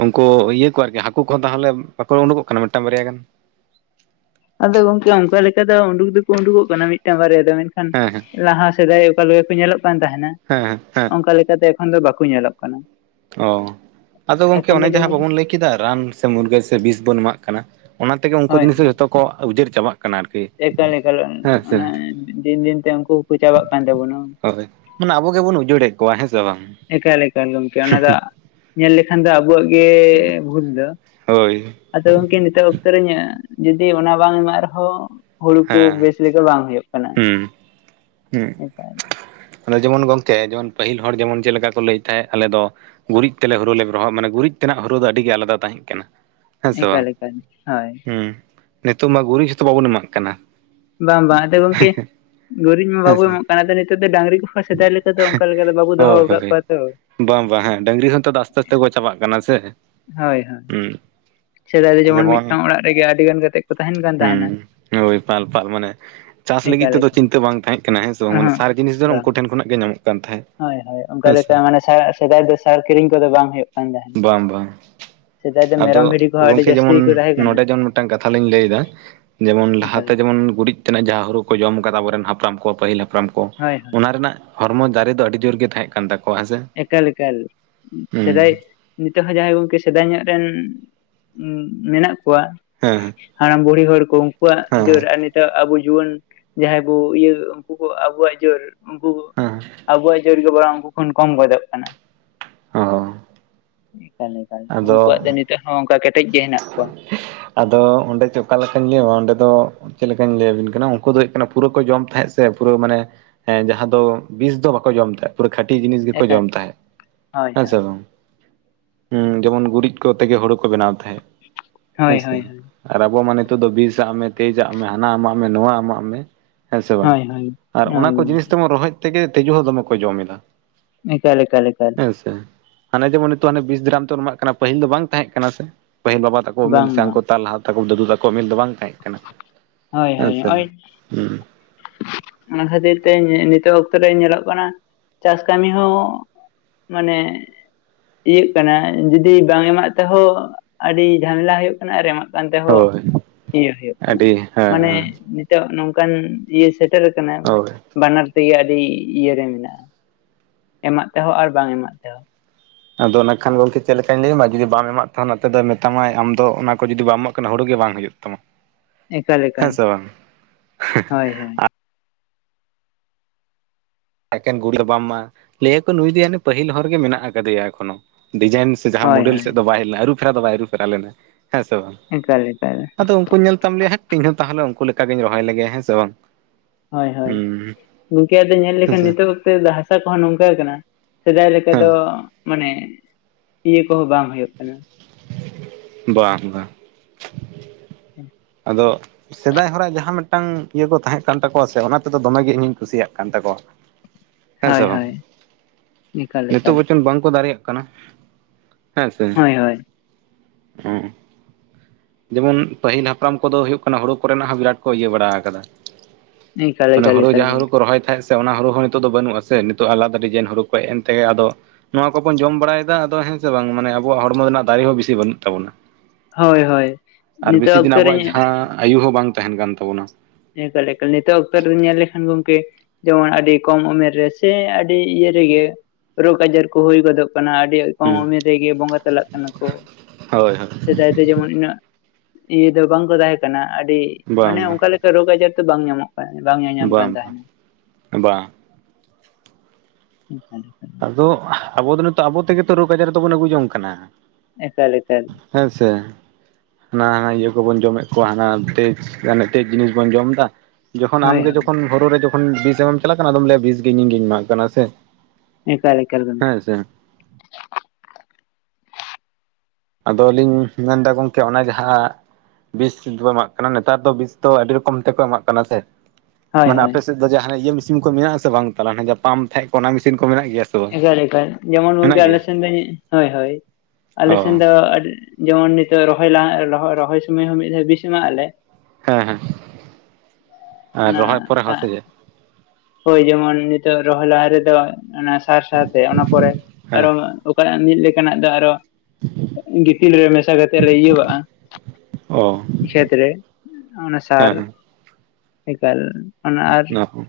Speaker 1: ᱩᱱᱠᱩ ᱤᱭᱟᱹ ᱠᱚ ᱟᱨᱠᱤ ᱦᱟᱹᱠᱩ ᱠᱚᱦᱚᱸ ᱛᱟᱦᱚᱞᱮ ᱵᱟᱠᱚ ᱩᱰᱠᱚᱜ ᱠᱟᱱᱟ ᱢᱤᱫᱴᱟᱝ ᱵᱟᱨᱭᱟ ᱜᱟᱱ?
Speaker 2: ᱟᱫᱚ ᱜᱚᱝᱠᱮ ᱚᱱᱠᱟ ᱞᱮᱠᱟ ᱫᱚ ᱩᱰᱩᱠ ᱫᱚᱠᱚ ᱩᱰᱩᱠᱚᱜ ᱠᱟᱱᱟ ᱢᱤᱫᱴᱟᱝ ᱵᱟᱨᱭᱟ ᱫᱚ ᱢᱮᱱᱠᱷᱟᱱ
Speaker 1: ᱦᱮᱸ ᱦᱮᱸ
Speaker 2: ᱞᱟᱦᱟ ᱥᱮᱫᱟᱭ, ᱚᱠᱟᱞᱣᱟᱹ ᱠᱚ ᱧᱮᱞᱚᱜ ᱠᱟᱱ ᱛᱟᱦᱮᱱᱟ᱾
Speaker 1: ᱦᱮᱸᱮᱸ ᱦᱮᱸ᱾
Speaker 2: ᱚᱱᱠᱟ ᱞᱮᱠᱟᱛᱮ ᱮᱠᱷᱚᱱ ᱫᱚ ᱵᱟᱠᱚ ᱧᱮᱞᱚᱜ ᱠᱟᱱᱟ᱾
Speaker 1: ᱚ ᱟᱫᱚ ᱜᱚᱝᱠᱮ
Speaker 2: ᱮᱠᱷᱚᱱ ᱫᱚ
Speaker 1: ᱚᱱᱮ ᱡᱟᱦᱟᱸ
Speaker 2: ᱡᱮᱢᱚᱱ
Speaker 1: ᱵᱟᱵᱚᱱ ᱞᱟᱹᱭ ᱠᱮᱫᱟ ᱨᱟᱱ ᱥᱮ ᱢᱩᱨᱜᱟᱹᱱ ᱥᱮ ᱵᱤᱥ ᱵᱚᱱ ᱮᱢᱟᱜ ᱠᱟᱱᱟ᱾ ᱚᱱᱟ ᱛᱮᱜᱮ ᱩᱱᱠᱩ
Speaker 2: ᱦᱳᱭ
Speaker 1: ᱡᱤᱱᱤᱥ ᱫᱚ ᱡᱷᱚᱛᱚ ᱠᱚ ᱩᱡᱟᱹᱨ ᱪᱟᱵᱟᱜ᱾ ᱠᱟᱱᱟ ᱟᱨᱠᱤ
Speaker 2: ᱮᱠᱟᱞ ᱮᱠᱟᱞ
Speaker 1: ᱦᱮᱸ ᱥᱮ
Speaker 2: ᱚᱱᱟ ᱫᱤᱱ ᱫᱤᱱ ᱛᱮ ᱩᱱᱠᱩ ᱠᱚ ᱪᱟᱵᱟᱜ ᱠᱟᱱ ᱛᱟᱵᱚᱱᱟ᱾
Speaker 1: ᱦᱳᱭ ᱢᱟᱱᱮ ᱟᱵᱚ ᱜᱮᱵᱚᱱ ᱩᱡᱟᱹᱲᱮᱫ ᱠᱚᱣᱟ ᱦᱮᱸ ᱥᱮ ᱵᱟᱝ?
Speaker 2: ᱮᱠᱟᱞ ᱮᱠᱟᱞ ᱜᱚᱢᱠᱮ ᱚᱱᱟᱫᱚ᱾ ᱧᱮᱞ ᱞᱮᱠᱷᱟᱱ ᱫᱚ ᱟᱵᱚᱣᱟᱜ ᱜᱮ ᱵᱷᱩᱞ ᱫᱚ᱾
Speaker 1: ᱦᱳᱭ
Speaker 2: ᱟᱫᱚ ᱜᱚᱢᱠᱮ ᱱᱤᱛᱚᱜ ᱚᱠᱛᱚᱨ ᱨᱤᱧ ᱡᱩᱫᱤ ᱚᱱᱟ ᱵᱟᱝ ᱮᱢᱟᱜ ᱨᱮᱦᱚᱸ᱾ ᱦᱩᱲᱩ ᱠᱚ
Speaker 1: ᱦᱮᱸ
Speaker 2: ᱵᱮᱥ ᱞᱮᱠᱟ ᱵᱟᱝ ᱦᱩᱭᱩᱜ ᱠᱟᱱᱟ᱾
Speaker 1: ᱦᱩᱸ ᱦᱩᱸ ᱡᱮᱢᱚᱱ ᱜᱚᱢᱠᱮ ᱡᱮᱢᱚᱱ ᱯᱟᱹᱦᱤᱞ ᱦᱚᱲ ᱡᱮᱢᱚᱱ ᱪᱮᱫ ᱞᱮᱠᱟ ᱠᱚ ᱞᱟᱹᱭᱮᱫ ᱛᱟᱦᱮᱸᱫ ᱟᱞᱮ ᱫᱚ᱾ ᱜᱩᱨᱤᱡ ᱛᱮᱞᱮ ᱦᱩᱲᱩ ᱞᱮ ᱨᱚᱦᱚ ᱢᱟᱱᱮ ᱜᱩᱨᱤᱡ ᱛᱮᱱᱟᱜ ᱦᱩᱲᱩ ᱫᱚ ᱟᱹᱰᱤᱜᱮ ᱟᱞᱟᱫᱟ ᱛᱟᱦᱮᱸ ᱠᱟᱱᱟ᱾ ᱦᱮᱸ ᱥᱮ
Speaker 2: ᱮᱠᱟᱞ
Speaker 1: ᱵᱟᱝ
Speaker 2: ᱮᱠᱟᱞ ᱦᱳᱭ
Speaker 1: ᱦᱩᱸ ᱱᱤᱛᱚᱜ ᱢᱟ ᱜᱩᱨᱤᱡ ᱡᱷᱚᱛᱚ ᱵᱟᱵᱚᱱ ᱮᱢᱟᱜ ᱠᱟᱱᱟ ᱾
Speaker 2: ᱵᱟᱝ ᱵᱟᱝ ᱟᱫᱚ ᱜᱚᱝᱠᱮ ᱜᱩᱨᱤᱡ ᱢᱟ
Speaker 1: ᱦᱮᱸ
Speaker 2: ᱵᱟᱵᱚ
Speaker 1: ᱥᱮ
Speaker 2: ᱮᱢᱚᱜ ᱠᱟᱱᱟ ᱟᱫᱚ ᱱᱤᱛᱚᱜ ᱫᱚ ᱰᱟᱝᱨᱤ ᱠᱚ ᱥᱮᱫᱟᱭ ᱞᱮᱠᱟ ᱫᱚ ᱚᱱᱠᱟ ᱞᱮᱠᱟ ᱫᱚ ᱵᱟᱵᱚ ᱫᱚᱦᱚ
Speaker 1: ᱦᱳᱭ
Speaker 2: ᱟᱠᱟᱫ
Speaker 1: ᱦᱳᱭ
Speaker 2: ᱠᱚᱣᱟ ᱛᱚ ᱾
Speaker 1: ᱵᱟᱝ ᱵᱟᱝ ᱦᱮᱸ ᱰᱟᱹᱝᱨᱤ ᱦᱚᱸᱛᱚ ᱫᱚ ᱟᱥᱛᱮ ᱟᱥᱛᱮ ᱠᱚ ᱪᱟᱵᱟᱜ ᱠᱟᱱᱟ ᱥᱮ ᱾
Speaker 2: ᱦᱳᱭ ᱦᱳᱭ ᱥᱮᱫᱟᱭ ᱫᱚ ᱡᱮᱢᱚᱱ ᱢᱤᱫᱴᱟᱝ ᱚᱲᱟᱜ ᱨᱮᱜᱮ ᱟᱹᱰᱤ ᱜᱟᱱ ᱠᱟᱛᱮᱫ ᱠᱚ ᱛᱟᱦᱮᱱ ᱠᱟᱱ ᱛᱟᱦᱮᱱᱟ ᱾
Speaker 1: ᱦᱩᱸ ᱦᱳᱭ ᱯᱟᱞ ᱯᱟᱞ ᱢᱟᱱᱮ ᱪᱟᱥ ᱞᱟᱹᱜᱤᱫ
Speaker 2: ᱮᱠᱟᱞ
Speaker 1: ᱛᱮᱫᱚ
Speaker 2: ᱮᱠᱟᱞ
Speaker 1: ᱪᱤᱱᱛᱟᱹ ᱵᱟᱝ ᱛᱟᱦᱮᱸ ᱠᱟᱱᱟ ᱦᱮᱸᱥᱮ ᱵᱟᱝ ᱢᱟᱱᱮ
Speaker 2: ᱚᱦᱚᱸᱜ
Speaker 1: ᱥᱟᱨᱟ ᱡᱤᱱᱤᱥ ᱫᱚ ᱱᱚᱝ
Speaker 2: ᱵᱟᱝ
Speaker 1: ᱠᱷᱚᱱᱟᱜ ᱜᱮ ᱧᱟᱢᱚᱜ ᱠᱟᱱ ᱛᱟᱦᱮᱸᱫ ᱾
Speaker 2: ᱦᱳᱭ ᱦᱳᱭ ᱚᱝᱠᱟ ᱞᱮᱠᱟ ᱢᱟᱱᱮ ᱥᱟᱨᱟᱜ ᱥᱮᱫᱟᱭ ᱫᱚ ᱥᱟᱨ ᱠᱤᱨᱤᱧ ᱠᱚᱫᱚ ᱵᱟᱝ ᱦᱩᱭᱩᱜ ᱠᱟᱱ ᱛᱟᱦᱮᱱᱟ ᱾
Speaker 1: ᱵᱟᱝ ᱵᱟᱝ ᱾ ᱟᱫᱚ
Speaker 2: ᱠᱚᱦᱚᱸ ᱟᱹᱰᱤ
Speaker 1: ᱜᱚᱝᱠᱮ
Speaker 2: ᱡᱟᱹᱥᱛᱤ
Speaker 1: ᱡᱮᱢᱚᱱ
Speaker 2: ᱜᱮᱠᱚ ᱛᱟᱦᱮᱸ ᱠᱟᱱᱟ
Speaker 1: ᱱᱚᱰᱮ ᱡᱮᱢᱚᱱ ᱢᱤᱫᱴᱟᱱ ᱠᱟᱛᱷᱟ ᱞᱤᱧ ᱞᱟᱹᱭᱫᱟ ᱾ ᱡᱮᱢᱚᱱ
Speaker 2: ᱮᱠᱟᱞ
Speaker 1: ᱞᱟᱦᱟᱛᱮ
Speaker 2: ᱮᱠᱟᱞ
Speaker 1: ᱡᱮᱢᱚᱱ ᱜᱩᱨᱤᱡ ᱛᱮᱱᱟᱜ ᱡᱟᱦᱟᱸ ᱦᱳᱨᱳ ᱠᱚ ᱡᱚᱢ ᱟᱠᱟᱫᱟ ᱟᱵᱚᱨᱮᱱ ᱦᱟᱯᱲᱟᱢ ᱠᱚ ᱯᱟᱹᱦᱤᱞ ᱦᱟᱯᱨᱟᱢ ᱠᱚ ᱾
Speaker 2: ᱦᱳᱭ ᱦᱳᱭ
Speaker 1: ᱚᱱᱟ ᱨᱮᱱᱟᱜ ᱦᱚᱨᱢᱚ ᱫᱟᱨᱮ ᱫᱚ ᱟᱹᱰᱤ ᱡᱳᱨ ᱜᱮ ᱛᱟᱦᱮᱸ ᱠᱟᱱ ᱛᱟ
Speaker 2: ᱮᱠᱟᱞ ᱮᱠᱟᱞ, ᱥᱮᱫᱟᱭ ᱱᱤᱛᱚᱜ ᱦᱚᱸ ᱡᱟᱦᱟᱸᱭ ᱜᱚᱝᱠᱮ ᱥᱮᱫᱟᱭ ᱧᱚᱜ ᱨᱮᱱ ᱢᱮᱱᱟᱜ ᱠᱚᱣᱟ,
Speaker 1: ᱦᱮᱸ
Speaker 2: ᱦᱟᱲᱟᱢ ᱵᱩᱲᱦᱤ ᱦᱚᱲ ᱠᱚ ᱩᱱᱠᱩᱣᱟᱜ
Speaker 1: ᱦᱮᱸ
Speaker 2: ᱡᱳᱨ
Speaker 1: ᱦᱮᱸ
Speaker 2: ᱟᱨ ᱱᱤ ᱛᱚᱜ ᱟᱵᱚ ᱡᱩᱣᱟᱹᱱ ᱡᱟᱦᱟᱸᱭ ᱵᱚ ᱤᱭᱟᱹ ᱩᱱᱠᱩ ᱠᱚ ᱟᱵᱚᱣᱟᱜ ᱡᱳᱨ ᱩᱱᱠᱩ
Speaker 1: ᱦᱮᱸ
Speaker 2: ᱟᱵᱚᱣᱟᱜ ᱡᱳᱨᱜᱮ ᱵᱚᱨᱚᱝ ᱩᱱᱠᱩ ᱠᱷᱚᱱ ᱠᱚᱢ ᱜᱚᱫᱚᱜ ᱠᱟᱱᱟ ᱾
Speaker 1: ᱦᱚᱸ ᱾
Speaker 2: ᱮᱠᱟᱞ ᱮᱠᱟᱞ ᱩᱱᱠᱩᱣᱟᱜ ᱫᱚ ᱱᱤᱛᱚᱜ ᱦᱚᱸ ᱚᱱᱠᱟ ᱠᱮᱴᱮᱡ ᱜᱮ ᱦᱮᱱᱟᱜ ᱠᱚᱣᱟ ᱾
Speaker 1: ᱟᱫᱚ ᱚᱸᱰᱮ ᱪᱚᱠᱟ ᱞᱮᱠᱟᱧ ᱞᱟᱹᱭᱟᱹᱢᱟ ᱚᱸᱰᱮ ᱫᱚ ᱪᱮᱫ ᱞᱮᱠᱟᱧ ᱞᱟᱹᱭᱟᱵᱤᱱ ᱠᱟᱱᱟ ᱩᱱᱠᱩ ᱫᱚ ᱦᱩᱭᱩᱜ ᱠᱟᱱᱟ ᱯᱩᱨᱟᱹ ᱠᱚ ᱡᱚᱢ ᱛᱟᱦᱮᱸᱫ ᱥᱮ ᱯᱩᱨᱟᱹ ᱢᱟᱱᱮ ᱦᱮᱸ ᱡᱟᱦᱟᱸ ᱫᱚ ᱵᱤᱥ ᱫᱚ ᱵᱟᱠᱚ ᱡᱚᱢ ᱛᱟᱦᱮᱸᱜ ᱾ ᱯᱩᱨᱟᱹ ᱠᱷᱟᱹᱴᱤ ᱡᱤᱱᱤᱥ ᱜᱮᱠᱚ
Speaker 2: ᱮᱠᱟᱞ
Speaker 1: ᱡᱚᱢ ᱛᱟᱦᱮᱸᱜ
Speaker 2: ᱦᱳᱭ
Speaker 1: ᱦᱮᱸ ᱥᱮ
Speaker 2: ᱦᱳᱭ
Speaker 1: ᱵᱟᱝ! ᱦᱩᱸ ᱡᱮᱢᱚᱱ ᱜᱩᱨᱤᱡ ᱠᱚᱛᱮᱜᱮ ᱦᱩᱲᱩ ᱠᱚ ᱵᱮᱱᱟᱣ ᱛᱟᱦᱮᱸᱫ ᱾
Speaker 2: ᱦᱳᱭ
Speaker 1: ᱦᱮᱸᱥᱮ,
Speaker 2: ᱦᱳᱭ
Speaker 1: ᱟᱨ ᱟᱵᱚ ᱢᱟ ᱱᱤᱛᱚᱜ ᱫᱚ ᱵᱤᱥᱟᱜ ᱢᱮ ᱛᱮᱡ ᱟᱜ ᱢᱮ ᱦᱟᱱᱟ ᱮᱢᱟᱜ ᱢᱮ ᱱᱚᱣᱟ ᱮᱢᱟᱜ ᱢᱮ ᱾ ᱦᱮᱸ ᱥᱮ ᱵᱟᱝ!
Speaker 2: ᱦᱳᱭ ᱦᱳᱭ
Speaker 1: ᱟᱨ ᱚᱱᱟ
Speaker 2: ᱦᱳᱭ
Speaker 1: ᱠᱚ
Speaker 2: ᱜᱚᱝᱠᱮ
Speaker 1: ᱡᱤᱱᱤᱥ ᱛᱮᱢᱚᱱ ᱨᱚᱦᱚᱡ ᱛᱮᱜᱮ ᱛᱮᱡᱳ ᱦᱚᱸ ᱫᱚᱢᱮ ᱠᱚ ᱡᱚᱢ ᱮᱫᱟ ᱾
Speaker 2: ᱮᱠᱟᱞ ᱮᱠᱟᱞ ᱮᱠᱟᱞ ᱾
Speaker 1: ᱦᱮᱸ ᱥᱮ, ᱦᱟᱱᱮ ᱡᱮᱢᱚᱱ ᱱᱤᱛᱚᱜ ᱦᱟᱱᱮ ᱵᱤᱥ ᱫᱨᱟᱢ ᱛᱮᱵᱚᱱ ᱮᱢᱟᱜ ᱠᱟᱱᱟ ᱯᱟᱹᱦᱤᱞ ᱫᱚ ᱵᱟᱝ ᱛᱟᱦᱮᱸᱜ ᱠᱟᱱᱟ ᱥᱮ! ᱯᱟᱹᱦᱤᱞ ᱵᱟᱵᱟ ᱛᱟ ᱠᱚ ᱩᱢᱮᱞ
Speaker 2: ᱵᱟᱝ
Speaker 1: ᱥᱮ
Speaker 2: ᱵᱟᱝ
Speaker 1: ᱦᱟᱝᱠᱳ ᱛᱟᱨ ᱞᱟᱦᱟ ᱛᱟᱠᱚ ᱫᱟᱫᱩ ᱛᱟᱠᱚ ᱩᱢᱮᱞ ᱫᱚ ᱵᱟᱝ ᱛᱟᱦᱮᱸᱜ ᱠᱟᱱᱟ
Speaker 2: ᱦᱳᱭ ᱦᱳᱭ
Speaker 1: ᱦᱮᱸᱥᱮ
Speaker 2: ᱱᱚᱜᱼᱚᱭ
Speaker 1: ᱦᱩᱸ ᱾
Speaker 2: ᱚᱱᱟ ᱠᱷᱟᱹᱛᱤᱨ ᱛᱮ ᱧᱤ-ᱱᱤᱛᱳᱜ ᱚᱠᱛᱚ ᱨᱮ ᱧᱮᱞᱚᱜ ᱠᱟᱱᱟ ᱪᱟᱥ ᱠᱟᱹᱢᱤ ᱦᱚᱸ ᱢᱟᱱᱮ ᱤᱭᱟᱹᱜ ᱠᱟᱱᱟ ᱡᱩᱫᱤ ᱵᱟᱝ ᱮᱢᱟᱜ ᱛᱮᱦᱚᱸ ᱟᱹᱰᱤ ᱡᱷᱟᱢᱮᱞᱟ ᱦᱩᱭᱩᱜ ᱠᱟᱱᱟ ᱟᱨ ᱮᱢᱟᱜ ᱠᱟᱱ ᱛᱮᱦᱚᱸ
Speaker 1: ᱦᱳᱭ
Speaker 2: ᱤᱭᱟᱹ ᱦᱩᱭᱩᱜ ᱠᱟᱱᱟ,
Speaker 1: ᱟᱹᱰᱤ ᱦᱮᱸ
Speaker 2: ᱢᱟᱱᱮ
Speaker 1: ᱦᱮᱸ
Speaker 2: ᱱᱤᱛᱚᱜ ᱱᱚᱝᱠᱟᱱ ᱤᱭᱟᱹ ᱥᱮᱴᱮᱨ ᱟᱠᱟᱱᱟ
Speaker 1: ᱦᱳᱭ
Speaker 2: ᱾ ᱵᱟᱱᱟᱨ ᱛᱮᱜᱮ ᱟᱹᱰᱤ ᱤᱭᱟᱹ ᱨᱮ ᱢᱮᱱᱟᱜᱼᱟ ᱮᱢᱟᱜ ᱛᱮᱦᱚᱸ ᱟᱨ ᱵᱟᱝ ᱮᱢᱟᱜ ᱛᱮᱦᱚᱸ ᱾
Speaker 1: ᱟᱫᱚ ᱱᱟᱜ ᱠᱷᱟᱱ ᱜᱚᱝᱠᱮ ᱪᱮᱫ ᱞᱮᱠᱟᱧ ᱞᱟᱹᱭᱟᱢᱟ ᱡᱩᱫᱤ ᱵᱟᱢ ᱮᱢᱟᱜ ᱛᱮᱦᱚ ᱱᱟᱛᱮ ᱫᱚᱭ ᱢᱮᱛᱟᱢᱟᱭ ᱟᱢ ᱫᱚ ᱚᱱᱟ ᱠᱚ ᱡᱩᱫᱤ ᱵᱟᱢ ᱮᱢᱟᱜ ᱠᱟᱱᱟ ᱦᱩᱲᱩ ᱜᱮ ᱵᱟᱝ ᱦᱩᱭᱩᱜ ᱛᱟᱢᱟ,
Speaker 2: ᱮᱠᱟᱞ
Speaker 1: ᱦᱮᱸ
Speaker 2: ᱮᱠᱟᱞ
Speaker 1: ᱥᱮ ᱵᱟᱝ!
Speaker 2: ᱦᱳᱭ ᱦᱳᱭ
Speaker 1: ᱮᱠᱮᱱ [inaudible] ᱦᱚᱸ ᱵᱟᱢ ᱮᱢᱟᱜᱼᱟ ᱞᱟᱹᱭᱟᱠᱚ ᱱᱩᱭ ᱫᱚᱭᱟ ᱦᱟᱹᱱᱤ ᱯᱟᱹᱦᱤᱞ ᱦᱚᱨ ᱜᱮ ᱢᱮᱱᱟᱜ ᱟᱠᱟᱫᱮᱭᱟ ᱮᱠᱷᱚᱱᱳ, ᱰᱤᱡᱟᱭᱤᱱ ᱥᱮ ᱡᱟᱦᱟᱸ
Speaker 2: ᱦᱳᱭ
Speaker 1: ᱢᱚᱰᱮᱞ
Speaker 2: ᱦᱳᱭ
Speaker 1: ᱥᱮᱫ ᱫᱚ ᱵᱟᱭ ᱦᱮᱡ ᱞᱮᱱᱟ ᱟᱹᱨᱩ ᱯᱷᱮᱨᱟ ᱫᱚ ᱵᱟᱭ ᱟᱹᱨᱩᱯᱷᱮᱨᱟ ᱞᱮᱱᱟ ᱦᱮᱸ ᱥᱮ ᱵᱟᱝ!
Speaker 2: ᱮᱠᱟᱞ ᱮᱠᱟᱞ ᱾
Speaker 1: ᱩᱱᱠᱚ ᱧᱮᱞ ᱛᱟᱢ ᱞᱮᱭᱟ ᱦᱟᱴ ᱤᱧᱦᱚᱸ ᱛᱟᱦᱚᱞᱮ ᱩᱱᱠᱩ ᱞᱮᱠᱟ ᱜᱤᱧ ᱨᱚᱦᱚᱭ ᱞᱮᱜᱮ ᱦᱮᱸ ᱥᱮ ᱵᱟᱝ!
Speaker 2: ᱦᱳᱭ ᱦᱳᱭ
Speaker 1: ᱦᱩᱸ
Speaker 2: ᱜᱚᱝᱠᱮ ᱟᱫᱚ ᱧᱮᱞ ᱞᱮᱠᱷᱟᱱ
Speaker 1: ᱦᱮᱸᱥᱮ
Speaker 2: ᱱᱤᱛᱚᱜ ᱚᱠᱛᱮ ᱫᱚ ᱦᱟᱥᱟ ᱠᱚᱦᱚᱸ ᱱᱚᱝᱠᱟ ᱠᱟᱱᱟ, ᱥᱮᱫᱟᱭ ᱞᱮᱠᱟ
Speaker 1: ᱦᱮᱸ
Speaker 2: ᱫᱚ ᱢᱟᱱᱮ ᱤᱭᱟᱹ ᱠᱚᱦᱚᱸ ᱵᱟᱝ ᱦᱩᱭᱩᱜ ᱠᱟᱱᱟ ᱾
Speaker 1: ᱵᱟᱝ ᱵᱟ ᱾
Speaker 2: ᱦᱮ
Speaker 1: ᱟᱫᱚ ᱥᱮᱫᱟᱭ ᱦᱚᱲᱟᱜ ᱡᱟᱦᱟᱸ ᱢᱤᱜᱴᱟᱝ ᱤᱭᱟᱹ ᱠᱚ ᱛᱟᱦᱮᱜ ᱠᱟᱱ ᱛᱟᱠᱚᱣᱟ ᱥᱮ ᱚᱱᱟ ᱛᱮᱫᱚ ᱫᱚᱢᱮ ᱜᱮ ᱤᱧᱤᱧ ᱠᱩᱥᱤᱭᱟᱜ ᱠᱟᱱ ᱛᱟᱠᱚᱣᱟ᱾
Speaker 2: [inaudible]
Speaker 1: ᱦᱮᱸ ᱥᱮ ᱵᱟᱝ
Speaker 2: ᱦᱳᱭ ᱮᱠᱟᱞ
Speaker 1: ᱱᱤᱛᱚᱜ
Speaker 2: ᱮᱠᱟᱞ
Speaker 1: ᱵᱚᱪᱚᱱ ᱵᱟᱝᱠᱚ ᱫᱟᱨᱮᱭᱟᱜ ᱠᱟᱱᱟ ᱦᱮᱸ ᱥᱮ
Speaker 2: ᱦᱳᱭ ᱦᱳᱭ
Speaker 1: ᱩᱸ᱾ ᱡᱮᱢᱚᱱ ᱯᱟᱹᱦᱤᱞ ᱦᱟᱯᱲᱟᱢ ᱠᱚᱫᱚ ᱦᱳᱭᱳᱜ ᱠᱟᱱᱟ ᱦᱳᱲᱳ ᱠᱚᱨᱮᱱᱟᱜ ᱦᱚᱸ ᱵᱤᱨᱟᱴ ᱠᱚ ᱤᱭᱟᱹ ᱵᱟᱲᱟ ᱟᱠᱟᱫᱟ᱾
Speaker 2: ᱮᱠᱟᱞ
Speaker 1: ᱢᱟᱱᱮ
Speaker 2: ᱮᱠᱟᱞ
Speaker 1: ᱦᱩᱲᱩ
Speaker 2: ᱮᱠᱟᱞ
Speaker 1: ᱡᱟ ᱦᱩᱲᱩ
Speaker 2: ᱜᱚᱝᱠᱮ
Speaker 1: ᱠᱚ ᱨᱚᱦᱚᱭ ᱛᱟᱦᱮᱜ ᱥᱮ ᱚᱱᱟ ᱦᱩᱲᱩ ᱦᱚᱸ ᱱᱤᱛᱚᱜ ᱫᱚ ᱵᱟᱹᱱᱩᱜ-ᱟ ᱥᱮ ᱱᱤᱛᱚᱜ ᱟᱞᱟᱫᱟ ᱰᱤᱡᱟᱭᱤᱱ ᱦᱩᱲᱩ ᱠᱚ ᱮᱢᱛᱮ ᱟᱫᱚ ᱱᱚᱣᱟ ᱠᱚᱵᱚᱱ ᱡᱚᱢ ᱵᱟᱲᱟᱭᱮᱫᱟ ᱟᱫᱚ ᱦᱮᱸᱥᱮ ᱵᱟᱝ ᱢᱟᱱᱮ ᱟᱵᱚᱣᱟᱜ ᱦᱚᱲᱢᱚ ᱨᱮᱱᱟᱜ ᱫᱟᱨᱮ ᱦᱚᱸ ᱵᱤᱥᱤ ᱵᱟᱹᱱᱩᱜ ᱛᱟᱵᱚᱱᱟ᱾
Speaker 2: ᱦᱳᱭ ᱦᱳᱭ
Speaker 1: ᱟᱨ ᱵᱮᱥᱤ
Speaker 2: ᱱᱤᱛᱚᱜ
Speaker 1: ᱫᱤᱱ
Speaker 2: ᱚᱠᱛᱚ ᱨᱮ
Speaker 1: ᱟᱵᱚᱣᱟᱜ ᱪᱷᱟ ᱟᱭᱩ ᱦᱚᱸ ᱵᱟᱝ ᱛᱟᱦᱮᱱ ᱠᱟᱱ ᱛᱟᱵᱚᱱᱟ᱾
Speaker 2: ᱮᱞ ᱠᱟᱞᱮ ᱱᱤᱛᱚᱜ ᱚᱠᱛᱚ ᱨᱤ ᱧᱮᱞ ᱞᱮᱠᱷᱟᱱ ᱜᱚᱝᱠᱮ ᱡᱮᱢᱚᱱ ᱟᱹᱰᱤ ᱠᱚᱢ ᱩᱢᱮᱨ ᱨᱮ ᱥᱮ ᱟᱹᱰᱤ ᱤᱭᱟᱹ ᱨᱮᱜᱮ ᱨᱳᱜᱽ ᱟᱡᱟᱨ ᱠᱚ ᱦᱩᱭ ᱜᱚᱫᱚᱜ ᱠᱟᱱᱟ ᱟᱹᱰᱤ ᱯᱚ
Speaker 1: ᱦᱩᱸ
Speaker 2: ᱱᱮᱫᱮᱜᱮ ᱵᱚᱝᱜᱟ ᱛᱟᱞᱟᱜ ᱠᱟᱱᱟ ᱠᱚ
Speaker 1: ᱦᱳᱭ ᱦᱳᱭ
Speaker 2: ᱥᱮᱫᱟᱭ ᱫᱚ ᱡᱮᱢᱚᱱ ᱤᱱᱟᱹᱜ ᱤᱭᱟᱹ ᱫᱚ ᱵᱟᱝᱠᱚ ᱛᱟᱦᱮᱸ ᱠᱟᱱᱟ ᱟᱹᱰᱤ ᱢᱟᱱᱮ
Speaker 1: ᱵᱟᱝ ᱵᱟᱝ
Speaker 2: ᱚᱱᱠᱟ ᱞᱮᱠᱟ ᱨᱳᱜᱽ ᱟᱡᱟᱨ ᱫᱚ ᱵᱟᱝ ᱧᱟᱢᱚᱜ ᱠᱟᱱᱟ᱾
Speaker 1: ᱵᱟᱝ ᱵᱟᱝ᱾
Speaker 2: [inaudible]
Speaker 1: ᱟᱫᱚ ᱟᱵᱚ ᱫᱚ ᱱᱤᱛᱚᱜ ᱟᱵᱚ ᱛᱮᱜᱮ ᱛᱚ ᱨᱳᱜᱽ ᱟᱡᱟᱨ ᱫᱚᱵᱚᱱ ᱟᱹᱜᱩ ᱡᱚᱝ ᱠᱟᱱᱟ᱾
Speaker 2: ᱮᱠᱟᱞ ᱮᱠᱟᱞ᱾
Speaker 1: ᱦᱮᱸ ᱥᱮ᱾ ᱦᱟᱱᱟ ᱤᱭᱟᱹ ᱠᱚᱵᱚᱱ ᱡᱚᱢᱮᱫ ᱠᱚᱣᱟ ᱦᱟᱱᱟ ᱛᱮᱠᱥ ᱠᱷᱟᱱᱮ ᱪᱮᱫ ᱡᱤᱱᱤᱥ ᱵᱚᱱ ᱡᱚᱢ ᱫᱟ ᱡᱚᱠᱷᱚᱱ
Speaker 2: ᱦᱳᱭ
Speaker 1: ᱟᱢᱜᱮ
Speaker 2: ᱦᱳᱭ
Speaker 1: ᱡᱚᱠᱷᱚᱱ ᱦᱚᱨᱚ ᱨᱮ ᱡᱚᱠᱷᱚᱱ ᱵᱤᱥᱮ ᱮᱢᱮᱢ ᱪᱟᱞᱟᱜ ᱠᱟᱱᱟ ᱟᱫᱚᱢ ᱞᱟᱹᱭᱟ ᱵᱤᱥ ᱜᱮ ᱤᱧ ᱜᱮᱧ ᱮᱢᱟᱜ ᱠᱟᱱᱟ ᱥᱮ᱾
Speaker 2: ᱮᱠᱟᱞ ᱮᱠᱟᱞ᱾ ᱜᱚᱢᱠᱮ
Speaker 1: ᱦᱮᱸ ᱥᱮ ᱟᱫᱚ ᱞᱤᱧ ᱢᱮᱱᱫᱟ ᱜᱚᱢᱠᱮ ᱚᱱᱟ ᱡᱟᱦᱟᱸ ᱵᱤᱥ ᱠᱚ ᱮᱢᱟᱜ ᱠᱟᱱᱟ ᱱᱮᱛᱟᱨ ᱫᱚ ᱵᱤᱥ ᱫᱚ ᱟᱹᱰᱤ ᱨᱚᱠᱚᱢ ᱛᱮᱠᱚ ᱮᱢᱟᱜ ᱠᱟᱱᱟ ᱥᱮ᱾
Speaker 2: ᱦᱳᱭ
Speaker 1: ᱢᱟᱱᱮ
Speaker 2: ᱦᱳᱭ
Speaker 1: ᱟᱯᱮ ᱥᱮᱜ ᱫᱚ ᱡᱟᱦᱟᱭ ᱤᱭᱟᱹ ᱢᱮᱥᱤᱱ ᱠᱚ ᱢᱮᱱᱟᱜ ᱟᱥᱮ ᱵᱟᱝ ᱛᱟᱞᱟ ᱚᱱᱮ ᱡᱮ ᱯᱟᱢ ᱛᱟᱦᱮᱸ ᱠᱚᱜ ᱚᱱᱟ ᱢᱮᱥᱤᱱ ᱠᱚ ᱢᱮᱱᱟᱜ ᱜᱮᱭᱟ᱾ ᱥᱮ ᱵᱟᱝ
Speaker 2: ᱮᱠᱟᱞ ᱮᱠᱟᱞ ᱡᱮᱢᱚᱱ ᱜᱚᱝᱠᱮ
Speaker 1: ᱢᱮᱱᱟᱜ
Speaker 2: ᱟᱞᱮ
Speaker 1: ᱜᱮᱭᱟ
Speaker 2: ᱥᱮᱱ ᱫᱚ ᱤᱧᱤᱜ ᱦᱳᱭ ᱦᱳᱭ
Speaker 1: ᱚ
Speaker 2: ᱟᱞᱮ ᱥᱮᱱ ᱫᱚ ᱡᱮᱢᱚᱱ ᱱᱤᱛᱚᱜ ᱨᱚᱦᱚᱭ ᱞᱟᱦᱟ ᱨᱚᱦᱚᱭ ᱨᱚᱦᱚᱭ ᱥᱳᱢᱚᱭ ᱦᱚᱸ ᱢᱤᱫ ᱫᱷᱟᱣ ᱵᱤᱥ ᱮᱢᱟᱜ ᱟᱞᱮ
Speaker 1: ᱦᱮᱸ ᱦᱮᱸ᱾ ᱟᱨ
Speaker 2: ᱚᱱᱟ
Speaker 1: ᱨᱚᱦᱚᱭ ᱯᱚᱨᱮ ᱦᱚᱸ ᱥᱮ
Speaker 2: ᱫᱟᱜ
Speaker 1: ᱪᱮᱫ
Speaker 2: ᱦᱳᱭ ᱡᱮᱢᱚᱱ ᱱᱤᱛᱚᱜ ᱨᱚᱦᱚᱭ ᱞᱟᱦᱟ ᱨᱮᱫᱚ ᱚᱱᱟ ᱥᱟᱨ ᱥᱟᱶᱛᱮ ᱚᱱᱟ ᱯᱚᱨᱮ
Speaker 1: ᱦᱮᱸ
Speaker 2: ᱟᱨᱚ ᱚᱠᱟᱱᱟᱜ ᱢᱤᱫ ᱞᱮᱠᱟᱱᱟᱜ ᱫᱚ ᱟᱨᱚ ᱜᱤᱛᱤᱞ ᱨᱮ ᱢᱮᱥᱟ ᱠᱟᱛᱮᱜ ᱞᱮ ᱤᱭᱟᱹ ᱣᱟᱜᱟ
Speaker 1: ᱚ
Speaker 2: ᱠᱷᱮᱛ ᱨᱮ ᱚᱱᱟ ᱥᱟᱨ
Speaker 1: ᱦᱮᱸ ᱦᱮᱸ
Speaker 2: ᱮᱠᱟᱞ ᱚᱱᱟ ᱟᱨ
Speaker 1: ᱦᱳᱭ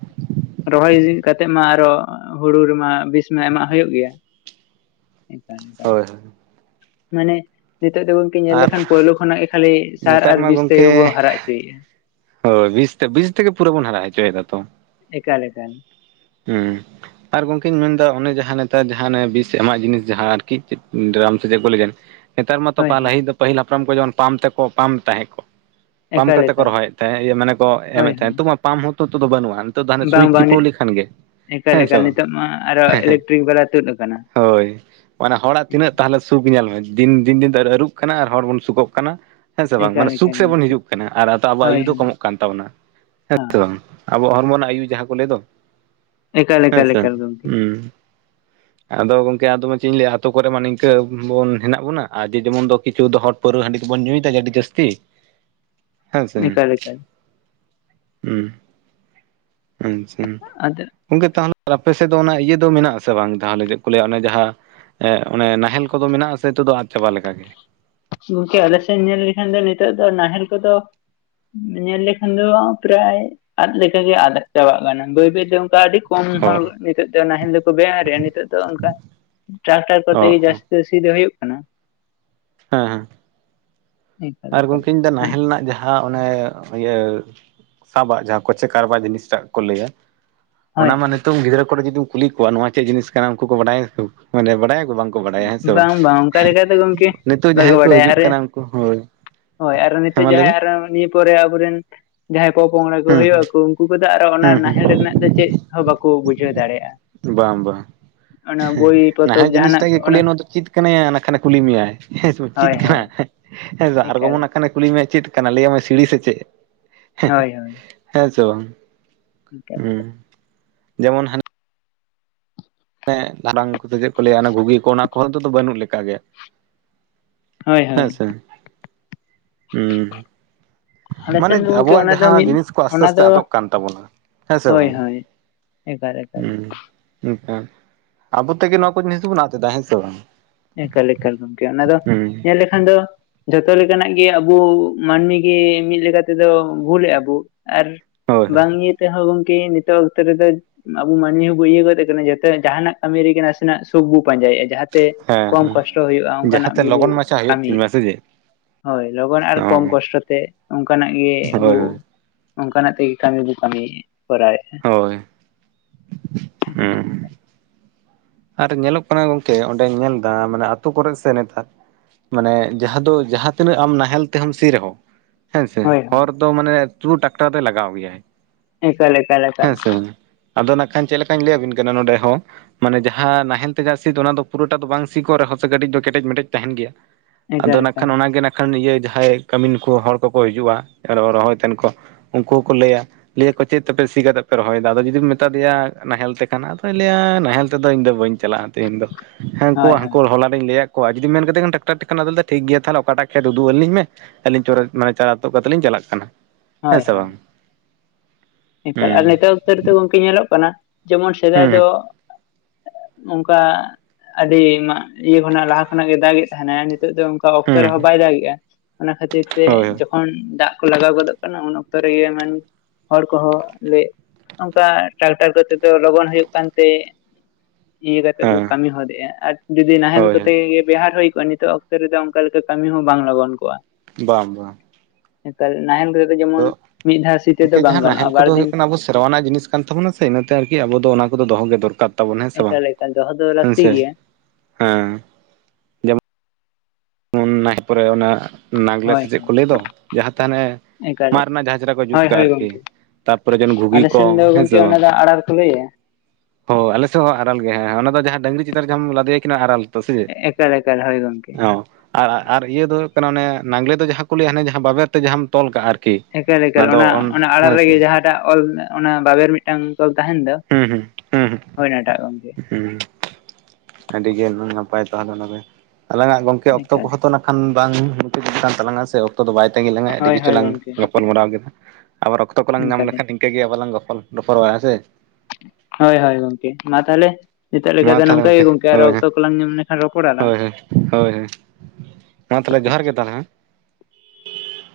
Speaker 2: ᱨᱚᱦᱚᱭ ᱦᱩᱭ ᱠᱟᱛᱮᱜ ᱢᱟ ᱟᱨᱚ ᱦᱩᱲᱩ ᱨᱮᱢᱟ ᱵᱤᱥ ᱮᱢᱟᱜ ᱦᱩᱭᱩᱜ ᱜᱮᱭᱟ
Speaker 1: ᱦᱳᱭ
Speaker 2: ᱢᱟᱱᱮ ᱱᱤᱛᱚᱜ ᱫᱚ ᱜᱚᱝᱠᱮ ᱧᱮᱞ
Speaker 1: ᱟᱨ
Speaker 2: ᱞᱮᱠᱷᱟᱱ ᱯᱳᱭᱞᱳ ᱠᱷᱚᱱᱟᱜ ᱜᱮ ᱠᱷᱟᱹᱞᱤ ᱥᱟᱨ
Speaker 1: ᱱᱮᱛᱟᱨ
Speaker 2: ᱟᱨ
Speaker 1: ᱢᱟ
Speaker 2: ᱵᱤᱥ
Speaker 1: ᱜᱚᱝᱠᱮ
Speaker 2: ᱛᱮᱜᱮ ᱵᱚ ᱦᱟᱨᱟ ᱪᱚᱭᱟ᱾
Speaker 1: ᱦᱳᱭ ᱵᱤᱥ ᱛᱮ ᱵᱤᱥ ᱛᱮᱜᱮ ᱯᱩᱨᱟᱹ ᱵᱚᱱ ᱦᱟᱨᱟ ᱦᱚᱪᱚᱭ ᱮᱫᱟ ᱛᱚ᱾
Speaker 2: ᱮᱠᱟᱞ ᱮᱠᱟᱞ᱾
Speaker 1: ᱦᱩᱸ ᱟᱨ ᱜᱚᱝᱠᱮᱧ ᱢᱮᱱ ᱮᱫᱟ ᱚᱱᱮ ᱡᱟᱦᱟᱸ ᱱᱮᱛᱟᱨ ᱡᱟᱦᱟᱸ ᱚᱱᱮ ᱵᱤᱥ ᱮᱢᱟᱜ ᱡᱤᱱᱤᱥ ᱡᱟᱦᱟᱸ ᱟᱨᱠᱤ ᱪᱮᱫ ᱰᱨᱟᱢ ᱥᱮ ᱪᱮᱜ ᱠᱚ ᱞᱟᱹᱭ ᱱᱮᱛᱟᱨ ᱢᱟᱛᱚ
Speaker 2: ᱦᱳᱭ
Speaker 1: ᱯᱟᱞ
Speaker 2: ᱦᱳᱭ
Speaker 1: ᱞᱟᱦᱤᱜ ᱫᱚ ᱯᱟᱹᱦᱤᱞ ᱦᱟᱯᱲᱟᱢ ᱠᱚ ᱡᱮᱢᱚᱱ ᱯᱟᱢ ᱛᱮᱠᱚ ᱯᱟᱢ ᱛᱟᱦᱮᱸ ᱠᱚ ᱯᱟᱢ
Speaker 2: ᱮᱠᱟᱞ
Speaker 1: ᱠᱟᱛᱮᱜ ᱠᱚ
Speaker 2: ᱮᱠᱟᱞ
Speaker 1: ᱨᱚᱦᱚᱭᱮᱜ ᱛᱟᱦᱮᱸᱜ ᱤᱭᱟᱹ ᱢᱟᱱᱮ ᱠᱚ ᱮᱢ
Speaker 2: ᱦᱳᱭ
Speaker 1: ᱮᱫ ᱛᱟᱦᱮᱸᱜ
Speaker 2: ᱦᱳᱭ
Speaker 1: ᱱᱤᱛᱚᱜ ᱢᱟ ᱯᱟᱢ ᱦᱚᱸᱛᱚ ᱱᱤᱛᱚᱜ ᱫᱚ ᱵᱟᱹᱱᱩᱜ-ᱟ᱾ ᱱᱤᱛᱚᱜ ᱫᱚ ᱦᱟᱱᱮ
Speaker 2: ᱵᱟᱝ
Speaker 1: ᱥᱩᱭᱤᱪ
Speaker 2: ᱵᱟᱝ
Speaker 1: ᱴᱤᱯᱟᱹᱣ ᱞᱮᱠᱷᱟᱱ ᱜᱮ ᱾
Speaker 2: ᱮᱠᱟᱞ ᱮᱠᱟᱞ ᱱᱤᱛᱚᱜ ᱢᱟ ᱟᱨᱚ ᱤᱞᱮᱠᱴᱨᱤᱠ ᱵᱟᱞᱟ ᱛᱩᱫ ᱟᱠᱟᱱᱟ ᱾
Speaker 1: ᱦᱳᱭ ᱢᱟᱱᱮ ᱦᱚᱲᱟᱜ ᱛᱤᱱᱟᱹᱜ ᱛᱟᱦᱚᱞᱮ ᱥᱩᱠ ᱧᱮᱞ ᱢᱮ ᱫᱤᱱ ᱫᱤᱱ ᱫᱤᱱ ᱛᱮ ᱟᱨᱩᱜ ᱠᱟᱱᱟ ᱟᱨ ᱦᱚᱲ ᱵᱚᱱ ᱥᱩᱠᱚᱜ ᱠᱟᱱᱟ ᱦᱮᱸ ᱥᱮ ᱵᱟᱝ
Speaker 2: ᱮᱠᱟᱞ
Speaker 1: ᱢᱟᱱᱮ ᱥᱩᱠ
Speaker 2: ᱮᱠᱟᱞ
Speaker 1: ᱥᱮᱫ ᱵᱚᱱ ᱦᱤᱡᱩᱜ ᱠᱟᱱᱟ ᱟᱨ ᱱᱚᱛᱮ ᱟᱵᱚᱣᱟᱜ
Speaker 2: ᱦᱳᱭ
Speaker 1: ᱟᱭᱩ ᱫᱚ
Speaker 2: ᱦᱳᱭ
Speaker 1: ᱠᱚᱢᱚᱜ ᱠᱟᱱ ᱛᱟᱵᱚᱱᱟ ᱦᱮᱸ ᱥᱮ
Speaker 2: ᱦᱳᱭ
Speaker 1: ᱵᱟᱝ? ᱟᱵᱚᱣᱟᱜ ᱦᱚᱲᱢᱚ ᱨᱮᱱᱟᱜ ᱟᱭᱩ ᱡᱟᱦᱟᱸ ᱠᱚ ᱞᱟᱹᱭ ᱫᱚ?
Speaker 2: ᱮᱠᱟᱞ
Speaker 1: ᱦᱮᱸ
Speaker 2: ᱮᱠᱟᱞ
Speaker 1: ᱥᱮ,
Speaker 2: ᱮᱠᱟᱞ ᱜᱚᱝᱠᱮ
Speaker 1: ᱦᱩᱸ ᱾ ᱟᱫᱚ ᱜᱚᱝᱠᱮ ᱟᱫᱚ ᱢᱟ ᱪᱮᱫ ᱤᱧ ᱞᱟᱹᱭᱟ ᱟᱛᱳ ᱠᱚᱨᱮ ᱢᱟ ᱱᱤᱝᱠᱟᱹ ᱵᱚᱱ ᱦᱮᱱᱟᱜ ᱵᱚᱱᱟ ᱟᱨ ᱡᱮ ᱡᱮᱢᱚᱱ ᱫᱚ ᱠᱤᱪᱷᱩ ᱫᱚ ᱦᱚᱲ ᱯᱟᱹᱣᱨᱟᱹ ᱦᱟᱸᱰᱤ ᱠᱚᱵᱚᱱ ᱧᱩᱭᱮᱫᱟ ᱡᱮ ᱟᱹᱰᱤ ᱡᱟᱹᱛᱤ ᱾
Speaker 2: [unintelligible]
Speaker 1: ᱦᱮᱸ ᱥᱮᱸ
Speaker 2: ᱮᱠᱟᱞ ᱮᱠᱟᱞ
Speaker 1: ᱾ ᱦᱩᱸ ᱟᱪᱪᱷᱟ ᱾
Speaker 2: ᱟᱫᱚ
Speaker 1: ᱜᱚᱝᱠᱮ ᱛᱟᱦᱚᱞᱮ ᱟᱯᱮ ᱥᱮᱫ ᱫᱚ ᱚᱱᱟ ᱤᱭᱟᱹ ᱫᱚ ᱢᱮᱱᱟᱜ ᱟᱥᱮ ᱵᱟᱝ ᱛᱟᱦᱚᱞᱮ ᱪᱮᱫ ᱠᱚ ᱞᱟᱹᱭᱟ ᱚᱱᱮ ᱡᱟᱦᱟᱸ ᱮᱸᱜ ᱚᱱᱮ ᱱᱟᱦᱮᱞ ᱠᱚᱫᱚ ᱢᱮᱱᱟᱜᱼᱟ ᱥᱮ ᱱᱤᱛᱚᱜ ᱫᱚ ᱟᱫ ᱪᱟᱵᱟ ᱞᱮ ᱞᱮᱠᱟ ᱜᱮ?
Speaker 2: ᱜᱚᱝᱠᱮ ᱟᱞᱮ ᱥᱮᱫ ᱧᱮᱞ ᱞᱮᱠᱷᱟᱱ ᱫᱚ ᱱᱤᱛᱚᱜ ᱫᱚ ᱱᱟᱦᱮᱞ ᱠᱚᱫᱚ ᱧᱮᱞ ᱞᱮᱠᱷᱟᱱ ᱫᱚ ᱯᱨᱟᱭ ᱟᱫ ᱞᱮᱠᱟ ᱜᱮ ᱟᱫ ᱪᱟᱵᱟᱜ ᱠᱟᱱᱟ, ᱵᱟᱹᱭ ᱵᱟᱹᱭᱛᱮ ᱚᱱᱠᱟ ᱟᱹᱰᱤ ᱠᱚᱢ
Speaker 1: ᱚ
Speaker 2: ᱦᱚᱲ ᱱᱤᱛ ᱱᱤᱛᱚᱜ ᱫᱚ ᱱᱟᱦᱮᱞ ᱫᱚ ᱠᱚ ᱵᱮᱣᱟᱨᱮᱜᱼᱟ ᱱᱤᱛᱚᱜ ᱫᱚ ᱚᱱᱠᱟ ᱴᱨᱟᱠᱴᱟᱨ ᱠᱚᱛᱮ
Speaker 1: ᱚ
Speaker 2: ᱜᱮ ᱡᱟᱹᱥᱛᱤ ᱥᱤ ᱫᱚ ᱦᱩᱭᱩᱜ ᱠᱟᱱᱟ ᱾
Speaker 1: ᱦᱮᱸ ᱦᱮᱸ ᱾
Speaker 2: ᱮᱠᱟᱞ
Speaker 1: ᱟᱨ
Speaker 2: ᱮᱠᱟᱞ
Speaker 1: ᱜᱚᱢᱠᱮᱧ ᱢᱮᱱᱫᱟ ᱱᱟᱦᱮᱞ ᱨᱮᱱᱟᱜ ᱡᱟᱦᱟᱸ ᱡᱟᱦᱟᱸ ᱚᱱᱮ ᱤᱭᱟᱹ ᱥᱟᱵ ᱟᱜ ᱡᱟᱦᱟᱸ ᱠᱚᱪᱮ ᱠᱟᱨᱵᱟ ᱡᱤᱱᱤᱥᱴᱟᱜ ᱠᱚ ᱞᱟᱹᱭᱟ
Speaker 2: ᱦᱳᱭ
Speaker 1: ᱚᱱᱟ ᱢᱟ
Speaker 2: ᱦᱳᱭ
Speaker 1: ᱱᱤᱛᱚᱝ ᱜᱤᱫᱽᱨᱟᱹ ᱠᱚᱨᱮ ᱡᱩᱫᱤᱢ ᱠᱩᱞᱤ ᱠᱚᱣᱟ ᱱᱚᱣᱟ ᱪᱮᱫ ᱡᱤᱱᱤᱥ ᱠᱟᱱᱟ ᱩᱱᱠᱩ ᱠᱚ ᱵᱟᱰᱟᱭᱟᱠᱚ? ᱢᱟᱱᱮ ᱵᱟᱰᱟᱭᱟᱠᱚ ᱵᱟᱝ ᱵᱟᱰᱟᱭᱟ ᱦᱮᱸ ᱥᱮ ᱵᱟᱝ?
Speaker 2: ᱚᱱᱠᱟ ᱞᱮᱠᱟ ᱫᱚ ᱜᱚᱝᱠᱮ
Speaker 1: ᱱᱤᱛᱚᱜ
Speaker 2: ᱵᱟᱠᱚ
Speaker 1: ᱡᱟᱦᱟᱸᱭ ᱠᱚ
Speaker 2: ᱵᱟᱰᱟᱭᱟ
Speaker 1: ᱦᱤᱡᱩᱜ
Speaker 2: ᱟᱨ
Speaker 1: ᱠᱟᱱᱟ ᱩᱱᱠᱩ ᱦᱳᱭ
Speaker 2: ᱦᱳᱭ ᱟᱨᱚ
Speaker 1: ᱦᱮᱸ
Speaker 2: ᱱᱤᱛᱚᱜ
Speaker 1: ᱢᱟ ᱞᱟᱹᱭ
Speaker 2: ᱡᱟᱦᱟᱸᱭ
Speaker 1: ᱢᱮ
Speaker 2: ᱟᱨᱚ ᱱᱤᱭᱟᱹ ᱯᱚᱨᱮ ᱟᱵᱚᱨᱮᱱ ᱡᱟᱦᱟᱸᱭ ᱯᱚᱯᱚᱝᱲᱟ ᱠᱚ
Speaker 1: ᱦᱩᱸ
Speaker 2: ᱦᱩᱭᱩᱜ
Speaker 1: ᱦᱩᱸ
Speaker 2: ᱟᱠᱚ ᱩᱱᱠᱩ ᱠᱚᱫᱚ ᱟᱨᱚ ᱚᱱᱟ
Speaker 1: ᱦᱩᱸ
Speaker 2: ᱱᱟᱦᱮᱞ
Speaker 1: ᱦᱩᱸ
Speaker 2: ᱨᱮᱱᱟᱜ ᱫᱚ ᱪᱮᱫ ᱦᱚᱸ ᱵᱟᱠᱚ ᱵᱩᱡᱷᱟᱹᱣ ᱫᱟᱲᱮᱭᱟᱜᱼᱟ ᱾
Speaker 1: ᱵᱟᱝ ᱵᱟᱝ, [unintelligible]
Speaker 2: ᱯᱚᱛᱚᱵ
Speaker 1: ᱱᱟᱦᱟᱜ ᱡᱤᱱᱤᱥ
Speaker 2: ᱡᱟᱦᱟᱱᱟᱜ
Speaker 1: ᱴᱟᱜ ᱠᱩ
Speaker 2: ᱚᱱᱟ
Speaker 1: ᱞᱟᱹᱭᱟ ᱱᱚᱣᱟ ᱫᱚ ᱪᱮᱫ ᱠᱟᱱᱟ ᱭᱟ ᱱᱟᱠᱷᱟᱱᱮ ᱠᱩᱞᱤ ᱢᱮᱟᱭ ᱦᱮᱸ ᱪᱮ ᱵᱟᱝ ᱪᱮᱫ
Speaker 2: ᱦᱳᱭ
Speaker 1: ᱠᱟᱱᱟ
Speaker 2: ᱦᱳᱭ
Speaker 1: ᱦᱮᱸᱥᱮ ᱟᱨᱜᱚᱢ
Speaker 2: ᱮᱠᱟᱞ
Speaker 1: ᱦᱚᱸ
Speaker 2: ᱮᱠᱟᱞ
Speaker 1: ᱱᱟᱠᱷᱟᱱᱮ ᱠᱩᱞᱤ ᱢᱮ ᱪᱮᱫ ᱠᱟᱱᱟ ᱞᱟᱹᱭ ᱟᱢᱭ ᱥᱤᱲᱤ ᱥᱮ ᱪᱮᱫ?
Speaker 2: ᱦᱳᱭ ᱦᱳᱭ
Speaker 1: ᱦᱮᱸ ᱥᱮ ᱵᱟᱝ?
Speaker 2: ᱮᱠᱟᱞ ᱮᱠᱟᱞ
Speaker 1: ᱦᱩᱸ ᱡᱮᱢᱚᱱ ᱦᱟ ᱚᱱᱮ ᱫᱷᱟᱲᱟᱱ ᱠᱚᱥᱮ ᱪᱮᱫ ᱠᱚ ᱞᱟᱹᱭᱟ ᱚᱱᱟ ᱜᱷᱩᱜᱤ ᱠᱚ ᱚᱱᱟ ᱠᱚ ᱦᱚᱸ ᱛᱚ ᱱᱤᱛᱚᱜ ᱫᱚ ᱵᱟᱹᱱᱩᱜ ᱞᱮᱠᱟ ᱜᱮ ᱾
Speaker 2: ᱦᱳᱭ ᱦᱳᱭ
Speaker 1: ᱦᱮᱸ ᱥᱮ? ᱦᱩᱸ ᱾
Speaker 2: ᱟᱞᱮ ᱥᱮᱱ ᱫᱚ ᱜᱚᱢᱠᱮ ᱚᱱᱟ ᱫᱚ ᱢᱤᱫ
Speaker 1: ᱡᱤᱱᱤᱥ ᱠᱚ ᱟᱥᱛᱮ
Speaker 2: ᱚᱱᱟ
Speaker 1: ᱟᱥᱛᱮ
Speaker 2: ᱫᱚ,
Speaker 1: ᱟᱫᱚᱜ ᱠᱟᱱ ᱛᱟᱵᱚᱱᱟ ᱦᱮᱸ ᱥᱮ
Speaker 2: ᱦᱳᱭ
Speaker 1: ᱵᱟᱝ
Speaker 2: ᱦᱳᱭ ᱾ ᱮᱠᱟᱞ ᱮᱠᱟᱞ ᱾
Speaker 1: ᱮᱠᱟᱞ ᱟᱵᱩ ᱛᱮᱜᱮ ᱱᱚᱣᱟ ᱠᱚ ᱡᱤᱱᱤᱥ ᱫᱚᱵᱚᱱ ᱟᱫ ᱮᱫᱟ ᱦᱮᱸ ᱥᱮ ᱵᱟᱝ?
Speaker 2: ᱮᱠᱟᱞ ᱮᱠᱟᱞ ᱜᱚᱝᱠᱮ ᱚᱱᱟ ᱫᱚ
Speaker 1: ᱦᱩᱸ
Speaker 2: ᱧᱮᱞ ᱞᱮᱠᱷᱟᱱ ᱫᱚ ᱡᱷᱚᱛᱚ ᱞᱮᱠᱟᱱᱟᱜ ᱜᱮ ᱟᱵᱚ ᱢᱟᱹᱱᱢᱤ ᱜᱮ ᱢᱤᱫ ᱞᱮᱠᱟ ᱛᱮᱫᱚ ᱵᱷᱩᱞᱮᱫ-ᱟ ᱵᱚ ᱟᱨ
Speaker 1: ᱦᱳᱭ ᱦᱳᱭ
Speaker 2: ᱵᱟᱝ ᱤᱭᱟᱹ ᱛᱮᱦᱚᱸ ᱜᱚᱝᱠᱮ ᱱᱤᱛᱚᱜ ᱚᱠᱛᱚ ᱨᱮᱫᱚ ᱟᱵᱚ ᱢᱟᱹᱱᱢᱤ ᱦᱚᱸᱵᱚ ᱤᱭᱟᱹ ᱜᱚᱫ ᱠᱟᱱᱟ ᱡᱟᱛᱮ ᱡᱟᱦᱟᱱᱟᱜ ᱠᱟᱹᱢᱤ ᱨᱮᱜᱮ ᱱᱟᱥᱮᱱᱟᱜ ᱥᱩᱠ ᱵᱚ ᱯᱟᱸᱡᱟᱭᱮᱫᱼᱟ ᱡᱟᱦᱟᱸ ᱛᱮ
Speaker 1: ᱦᱮᱸ
Speaker 2: ᱠᱚᱢ
Speaker 1: ᱦᱮᱸ
Speaker 2: ᱠᱚᱥᱴᱚ ᱦᱩᱭᱩᱜᱼᱟ ᱚᱱᱠᱟᱱᱟᱜ
Speaker 1: ᱡᱟᱦᱟᱸᱛᱮ
Speaker 2: ᱜᱮᱵᱚ
Speaker 1: ᱞᱚᱜᱚᱱ ᱢᱟᱪᱷᱟ ᱦᱩᱭᱩᱜ ᱛᱤᱧ
Speaker 2: ᱠᱟᱹᱢᱤ
Speaker 1: ᱢᱟ ᱥᱮ ᱪᱮᱫ
Speaker 2: ᱦᱳᱭ ᱞᱚᱜᱚᱱ ᱟᱨ ᱠᱚᱢ
Speaker 1: ᱦᱳᱭ
Speaker 2: ᱠᱚᱥᱴᱚ ᱛᱮ ᱚᱱᱠᱟᱱᱟᱜ ᱜᱮ ᱵᱚ
Speaker 1: ᱦᱳᱭ
Speaker 2: ᱚᱱᱠᱟᱱᱟᱜ ᱛᱮᱜᱮ ᱠᱟᱹᱢᱤ ᱵᱚ ᱠᱟᱹᱢᱤ ᱠᱚᱨᱟᱣᱮᱫ ᱾
Speaker 1: ᱦᱳᱭ
Speaker 2: [unintelligible]
Speaker 1: ᱦᱩᱸ ᱟᱨ ᱧᱮᱞᱚᱜ ᱠᱟᱱᱟ ᱜᱚᱝᱠᱮ ᱚᱸᱰᱮᱧ ᱧᱮᱞ ᱮᱫᱟ ᱢᱟᱱᱮ ᱟᱹᱛᱳ ᱠᱚᱨᱮᱜ ᱥᱮ ᱱᱮᱛᱟᱨ ᱢᱟᱱᱮ ᱡᱟᱦᱟᱸ ᱫᱚ ᱡᱟᱦᱟᱸ ᱛᱤᱱᱟᱹᱜ ᱟᱢ ᱱᱟᱦᱮᱞ ᱛᱮᱦᱚᱢ ᱥᱤ ᱨᱮᱦᱚᱸ ᱦᱮᱸᱥᱮ
Speaker 2: ᱦᱳᱭ ᱦᱳᱭ
Speaker 1: ᱦᱚᱨ ᱫᱚ ᱢᱟᱱᱮ ᱛᱩᱨᱩ ᱴᱟᱠᱴᱟᱨ ᱫᱚᱭ ᱞᱟᱜᱟᱣ ᱜᱮᱭᱟᱭ ᱾
Speaker 2: ᱮᱠᱟᱞ ᱮᱠᱟᱞ ᱮᱠᱟᱞ ᱾
Speaker 1: ᱟᱫᱚ ᱱᱟᱜ ᱠᱷᱟᱱ ᱪᱮᱫ ᱞᱮᱠᱟᱧ ᱞᱟᱹᱭ ᱟᱵᱤᱱ ᱠᱟᱱᱟ ᱱᱚᱸᱰᱮ ᱦᱚᱸ ᱢᱟᱱᱮ ᱡᱟᱦᱟ ᱱᱟᱦᱮᱞ ᱛᱮ ᱡᱟᱦᱟ ᱥᱤᱜ ᱫᱚ ᱚᱱᱟ ᱫᱚ ᱯᱩᱨᱟᱹ ᱴᱟᱜ ᱫᱚ ᱵᱟᱝ ᱥᱤᱠᱚᱜ ᱨᱮᱦᱚᱸ ᱥᱮ ᱠᱟᱹᱴᱤᱡ ᱫᱚ ᱠᱮᱴᱮᱡ ᱢᱮᱴᱮᱡ ᱫᱚ ᱛᱟᱦᱮᱱ ᱜᱮᱭᱟ᱾
Speaker 2: ᱮᱠᱟᱞ
Speaker 1: ᱟᱫᱚ ᱱᱟᱜ
Speaker 2: ᱮᱠᱟᱞ
Speaker 1: ᱠᱷᱟᱱ ᱚᱱᱟ ᱜᱮ ᱱᱟᱜ ᱠᱷᱟᱱ ᱤᱭᱟᱹ ᱡᱟᱦᱟᱭ ᱠᱟᱹᱢᱤᱱ ᱠᱚ ᱦᱚᱲ ᱠᱚᱠᱚ ᱦᱤᱡᱩᱜ-ᱟ ᱨᱚᱦᱚᱭ ᱛᱟᱦᱮᱱ ᱠᱚ᱾ ᱩᱱᱠᱩ ᱦᱚᱸᱠᱚ ᱞᱟᱹᱭ-ᱟ᱾ ᱞᱟᱹᱭ ᱟᱠᱚ ᱪᱮᱫ ᱛᱟᱯᱮ ᱥᱤ ᱠᱟᱛᱮ ᱯᱮ ᱨᱚᱦᱚᱭ ᱫᱟ ᱟᱫᱚ ᱡᱩᱫᱤ ᱢᱮᱛᱟ ᱫᱮᱭᱟ ᱱᱟᱦᱮᱞ ᱛᱮ ᱠᱟᱱ ᱟᱫᱚᱭ ᱞᱟᱹᱭ-ᱟ ᱱᱟᱦᱮᱞ ᱛᱮᱫᱚ ᱤᱧ ᱫᱚ ᱵᱟᱹᱧ ᱪᱟᱞᱟᱜ-ᱟ᱾ ᱛᱮᱦᱮᱧ ᱫᱚ ᱦᱟᱱᱠᱩ,
Speaker 2: ᱦᱳᱭ ᱦᱳᱭ
Speaker 1: ᱦᱟᱱᱠᱩ ᱦᱚᱞᱟ ᱨᱤᱧ ᱞᱟᱹᱭ ᱟᱫ ᱠᱚᱣᱟ ᱡᱩᱫᱤ ᱢᱮᱱ ᱠᱮᱫᱮ ᱠᱷᱟᱱ ᱴᱟᱠᱴᱟᱨ ᱛᱮᱠᱷᱟᱱ ᱚᱫᱟ ᱞᱟᱹᱭ ᱴᱷᱤᱠ ᱜᱮᱭᱟ ᱛᱟᱦᱞᱮ ᱚᱠᱟ ᱴᱟᱜ ᱠᱷᱮᱛ ᱩᱫᱩᱜ ᱟᱹᱞᱤᱧ ᱢᱮ᱾ ᱟᱹᱞᱤᱧ ᱪᱚᱨᱟ ᱢᱟᱱᱮ ᱪᱟᱨᱟ ᱛᱩᱜ ᱠᱟᱛᱮᱜ ᱞᱤᱧ ᱪᱟᱞᱟᱜ ᱠᱟᱱᱟ ᱦᱮᱸ ᱥᱮ ᱵᱟᱝ᱾
Speaker 2: ᱱᱮᱛᱟᱨ
Speaker 1: ᱦᱩᱸ
Speaker 2: ᱟᱨ ᱱᱮᱛᱟᱨ ᱚᱠᱛᱚ ᱨᱮᱫᱚ ᱜᱚᱝᱠᱮ ᱧᱮᱞᱚᱜ ᱠᱟᱱᱟ᱾ ᱡᱮᱢᱚᱱ ᱥᱮᱫᱟᱭ
Speaker 1: ᱦᱩᱸ
Speaker 2: ᱫᱚ ᱚᱱᱠᱟ ᱟᱹᱰᱤ ᱤᱭᱟᱹ ᱠᱷᱚᱱᱟᱜ ᱞᱟᱦᱟ ᱠᱷᱚᱱᱟᱜ ᱜᱮ ᱫᱟᱜ ᱜᱮᱜ ᱛᱟᱦᱮᱱᱟ ᱟᱨ ᱱᱤᱛᱚᱜ ᱫᱚ ᱚᱱᱠᱟ ᱚᱠᱛᱚ ᱨᱮᱦᱚᱸ
Speaker 1: ᱦᱩᱸ
Speaker 2: ᱵᱟᱭ ᱫᱟᱜ ᱮᱜᱼᱟ ᱚᱱᱟ ᱠᱷᱟᱹᱛᱤᱨ ᱛᱮ
Speaker 1: ᱦᱳᱭ ᱦᱳᱭ
Speaker 2: ᱡᱚᱠᱷᱚᱱ ᱫᱟᱜ ᱠᱚ ᱞᱟᱜᱟᱣ ᱜᱚᱫᱚᱜ ᱠᱟᱱᱟ ᱩᱱ ᱚᱠᱛᱚ ᱨᱮᱜᱮ ᱢᱮᱱ ᱠᱚᱦᱚᱸ ᱞᱮ ᱚᱱᱠᱟ ᱴᱨᱟᱠᱴᱟᱨ ᱠᱚᱛᱮ ᱫᱚ ᱞᱚᱜᱚᱱ ᱦᱳᱭᱳᱜ ᱠᱟᱱᱛᱮ ᱤᱭᱟᱹ ᱠᱟᱛᱮᱫ ᱠᱚ
Speaker 1: ᱦᱮᱸ
Speaker 2: ᱠᱟᱹᱢᱤ ᱦᱚᱫᱮᱜ-ᱟ ᱟᱨ ᱡᱩᱫᱤ ᱱᱟᱦᱮᱞ
Speaker 1: ᱦᱳᱭ
Speaker 2: ᱠᱚᱛᱮ
Speaker 1: ᱦᱳᱭ
Speaker 2: ᱜᱮ ᱵᱮᱣᱦᱟᱨ ᱦᱩᱭ ᱠᱚᱜ-ᱟ ᱱᱤᱛᱚᱜ ᱚᱠ ᱛᱚ ᱨᱮᱫᱚ ᱚᱱᱠᱟ ᱞᱮᱠᱟ ᱠᱟᱹᱢᱤ ᱦᱚᱸ ᱵᱟᱝ ᱞᱚᱜᱚᱱ ᱠᱚᱜ-ᱟ᱾
Speaker 1: ᱵᱟᱝ, ᱵᱟᱝ᱾
Speaker 2: ᱦᱮᱸᱛᱮᱟᱨ ᱱᱟᱦᱮᱞ ᱨᱮᱫᱚ ᱡᱮᱢᱚᱱ
Speaker 1: ᱟᱫᱚ
Speaker 2: ᱢᱤᱫ ᱫᱷᱟᱣ ᱥᱤ ᱛᱮᱫᱚ
Speaker 1: ᱜᱚᱝᱠᱮ
Speaker 2: ᱵᱟᱝ
Speaker 1: ᱡᱟᱦᱟᱸ
Speaker 2: ᱜᱟᱱᱚᱜ
Speaker 1: ᱱᱟᱦᱮᱞ ᱠᱚᱫᱚ ᱦᱳᱭᱳᱜ ᱠᱟᱱᱟ ᱟᱵᱚ ᱥᱮᱨᱣᱟ ᱨᱮᱱᱟᱜ ᱡᱤᱱᱤᱥ ᱠᱟᱱ ᱛᱟᱵᱚᱱᱟ ᱥᱮ ᱤᱱᱟᱹ ᱛᱮ ᱟᱨᱠᱤ ᱟᱵᱚ ᱫᱚ ᱚᱱᱟ ᱫᱚ ᱜᱮ ᱫᱚᱨᱠᱟᱨ ᱛᱟᱵᱚᱱ ᱦᱮᱸ ᱥᱮ ᱵᱟᱝ
Speaker 2: ᱮᱠᱟᱞ ᱮᱠᱟᱞ ᱫᱚᱦᱚ ᱫᱚ ᱞᱟᱹᱠᱛᱤ
Speaker 1: ᱦᱮᱸᱥᱮ
Speaker 2: ᱜᱮᱭᱟ
Speaker 1: ᱦᱮᱸ᱾ ᱯᱩᱱ ᱱᱟᱦᱤ ᱯᱚᱨᱮ ᱚᱱᱟ ᱱᱟᱜᱽᱞᱮ ᱥᱮ
Speaker 2: ᱦᱳᱭ
Speaker 1: ᱪᱮᱫ
Speaker 2: ᱦᱳᱭ
Speaker 1: ᱠᱚ ᱞᱟᱹᱭ ᱫᱚ ᱡᱟᱦᱟ ᱛᱮ ᱦᱟᱱᱮ
Speaker 2: ᱮᱠᱟᱞ
Speaker 1: ᱢᱟᱫᱽ
Speaker 2: ᱮᱠᱟᱞ
Speaker 1: ᱨᱮᱱᱟᱜ ᱡᱟᱦᱟ ᱪᱮᱨᱦᱟ ᱠᱚ ᱡᱩᱛ
Speaker 2: ᱦᱳᱭ
Speaker 1: ᱠᱟᱜ
Speaker 2: ᱦᱳᱭ
Speaker 1: ᱟᱨᱠᱤ᱾
Speaker 2: ᱜᱚᱢᱠᱮ
Speaker 1: ᱛᱟᱯᱚᱨ ᱡᱮᱱ ᱜᱷᱩᱜᱤ
Speaker 2: ᱟᱞᱮᱥᱮᱱ
Speaker 1: ᱠᱚ
Speaker 2: ᱫᱚ
Speaker 1: ᱦᱮᱸ
Speaker 2: ᱜᱚᱢᱠᱮ
Speaker 1: ᱥᱮ
Speaker 2: ᱚᱱᱟ
Speaker 1: ᱵᱟᱝ?
Speaker 2: ᱫᱚ ᱟᱲᱟᱨ ᱠᱚ ᱞᱟᱹᱭᱟ
Speaker 1: ᱦᱳ ᱟᱞᱮ ᱥᱮᱜ ᱦᱚᱸ ᱟᱨᱟᱞ ᱛᱮ ᱦᱮᱸ ᱚᱱᱟ ᱫᱚ ᱡᱟᱦᱟ ᱰᱟᱹᱝᱨᱤ ᱪᱮᱛᱟᱱ ᱡᱟᱦᱟ ᱟᱢ ᱞᱟᱫᱮᱭᱟ ᱠᱤᱱᱟ ᱟᱨᱟᱞ ᱛᱚ ᱥᱮ
Speaker 2: ᱮᱠᱟᱞ ᱮᱠᱟᱞ ᱦᱳᱭ ᱜᱚᱢᱠᱮ
Speaker 1: ᱪᱮᱫ ᱚ᱾ ᱟᱨ ᱟᱨ ᱤᱭᱟᱹ ᱫᱚ ᱦᱩᱭᱩᱜ ᱠᱟᱱᱟ ᱚᱱᱮ ᱱᱟᱜᱽᱞᱮ ᱫᱚ ᱡᱟᱦᱟ ᱠᱚ ᱞᱟᱹᱭ-ᱟ ᱦᱟᱱᱮ ᱡᱟᱦᱟ ᱵᱟᱵᱮᱨ ᱛᱮ ᱡᱟᱦᱟᱢᱼᱼ ᱛᱚᱞ ᱠᱟᱜ ᱟᱨᱠᱤ᱾
Speaker 2: ᱮᱠᱟᱞ, ᱮᱠᱟᱞ
Speaker 1: ᱫᱚ
Speaker 2: ᱚᱱᱟ
Speaker 1: ᱚᱱ
Speaker 2: ᱚᱱᱟ ᱟᱨᱟᱲ
Speaker 1: ᱦᱮᱸ ᱥᱮ
Speaker 2: ᱨᱮᱜᱮ ᱡᱟᱦᱟ ᱴᱟᱜ ᱚᱞ ᱚᱱᱟ ᱵᱟᱵᱮᱨ ᱢᱤᱫᱴᱟᱝ ᱛᱚᱞ ᱛᱟᱦᱮᱱ ᱫᱚ
Speaker 1: ᱦᱩᱸ, ᱦᱩᱸ, ᱦᱩᱸ,
Speaker 2: ᱦᱳᱭ ᱚᱱᱟᱴᱟᱜ ᱜᱚᱢᱠᱮ
Speaker 1: ᱦᱩᱸ, ᱦᱩᱸ᱾ ᱟᱹᱰᱤ ᱜᱮ ᱱᱟᱯᱟᱭ ᱛᱟᱦᱞᱮ ᱚᱱᱟ ᱜᱮ ᱟᱞᱟᱝ ᱟᱜ ᱜᱚᱝᱠᱮ ᱚᱠᱛᱚ
Speaker 2: ᱮᱠᱟᱞ
Speaker 1: ᱠᱚᱦᱚᱸ ᱛᱚ ᱱᱟ ᱠᱷᱟᱱ ᱵᱟᱝ ᱢᱩᱪᱟᱹᱫ ᱠᱟᱱ ᱛᱟᱞᱟᱝᱟ ᱥᱮ ᱚᱠᱛᱚ ᱫᱚ ᱵᱟᱭ ᱛᱟᱸᱜᱤ ᱞᱟᱝᱟ ᱟᱹᱰᱤ
Speaker 2: ᱦᱳᱭ
Speaker 1: ᱠᱤᱪᱷᱩ
Speaker 2: ᱦᱳᱭ
Speaker 1: ᱞᱟᱝ
Speaker 2: ᱜᱚᱢᱠᱮ
Speaker 1: ᱜᱟᱯᱟᱞ ᱢᱟᱨᱟᱣ ᱠᱮᱫᱟ᱾ ᱟᱵᱟᱨ ᱚᱠᱛᱚ ᱠᱚ ᱞᱟᱝ ᱧᱟᱢ ᱞᱮᱠᱷᱟᱱ ᱱᱤᱝᱠᱟᱹ ᱜᱮ ᱟᱵᱟᱨ ᱞᱟᱝ ᱜᱚᱯᱚᱞ ᱨᱚᱯᱚᱲ ᱚᱜ-ᱟ ᱦᱮᱸ ᱥᱮ᱾
Speaker 2: ᱦᱳᱭ, ᱦᱳᱭ ᱜᱚᱝᱠᱮ ᱢᱟ ᱛᱟᱦᱞᱮ ᱱᱤᱛᱚᱜ ᱞᱮᱠᱟ
Speaker 1: ᱢᱟ
Speaker 2: ᱫᱚ
Speaker 1: ᱛᱟᱦᱚᱞᱮ
Speaker 2: ᱱᱚᱝᱠᱟ ᱜᱮ ᱜᱚᱝᱠᱮ ᱟᱨᱚ
Speaker 1: ᱦᱳᱭ
Speaker 2: ᱚᱠᱛᱚ ᱠᱚ ᱞᱟᱝ ᱧᱩᱢ ᱞᱮᱠᱷᱟᱱ ᱨᱚᱯᱚᱲ ᱟᱞᱟᱝ᱾
Speaker 1: ᱦᱳᱭ, ᱦᱳᱭ ᱢᱟ ᱛᱟᱞᱦᱮ ᱡᱚᱦᱟᱨ ᱜᱮ ᱛᱟᱞᱦᱮ ᱦᱮᱸ᱾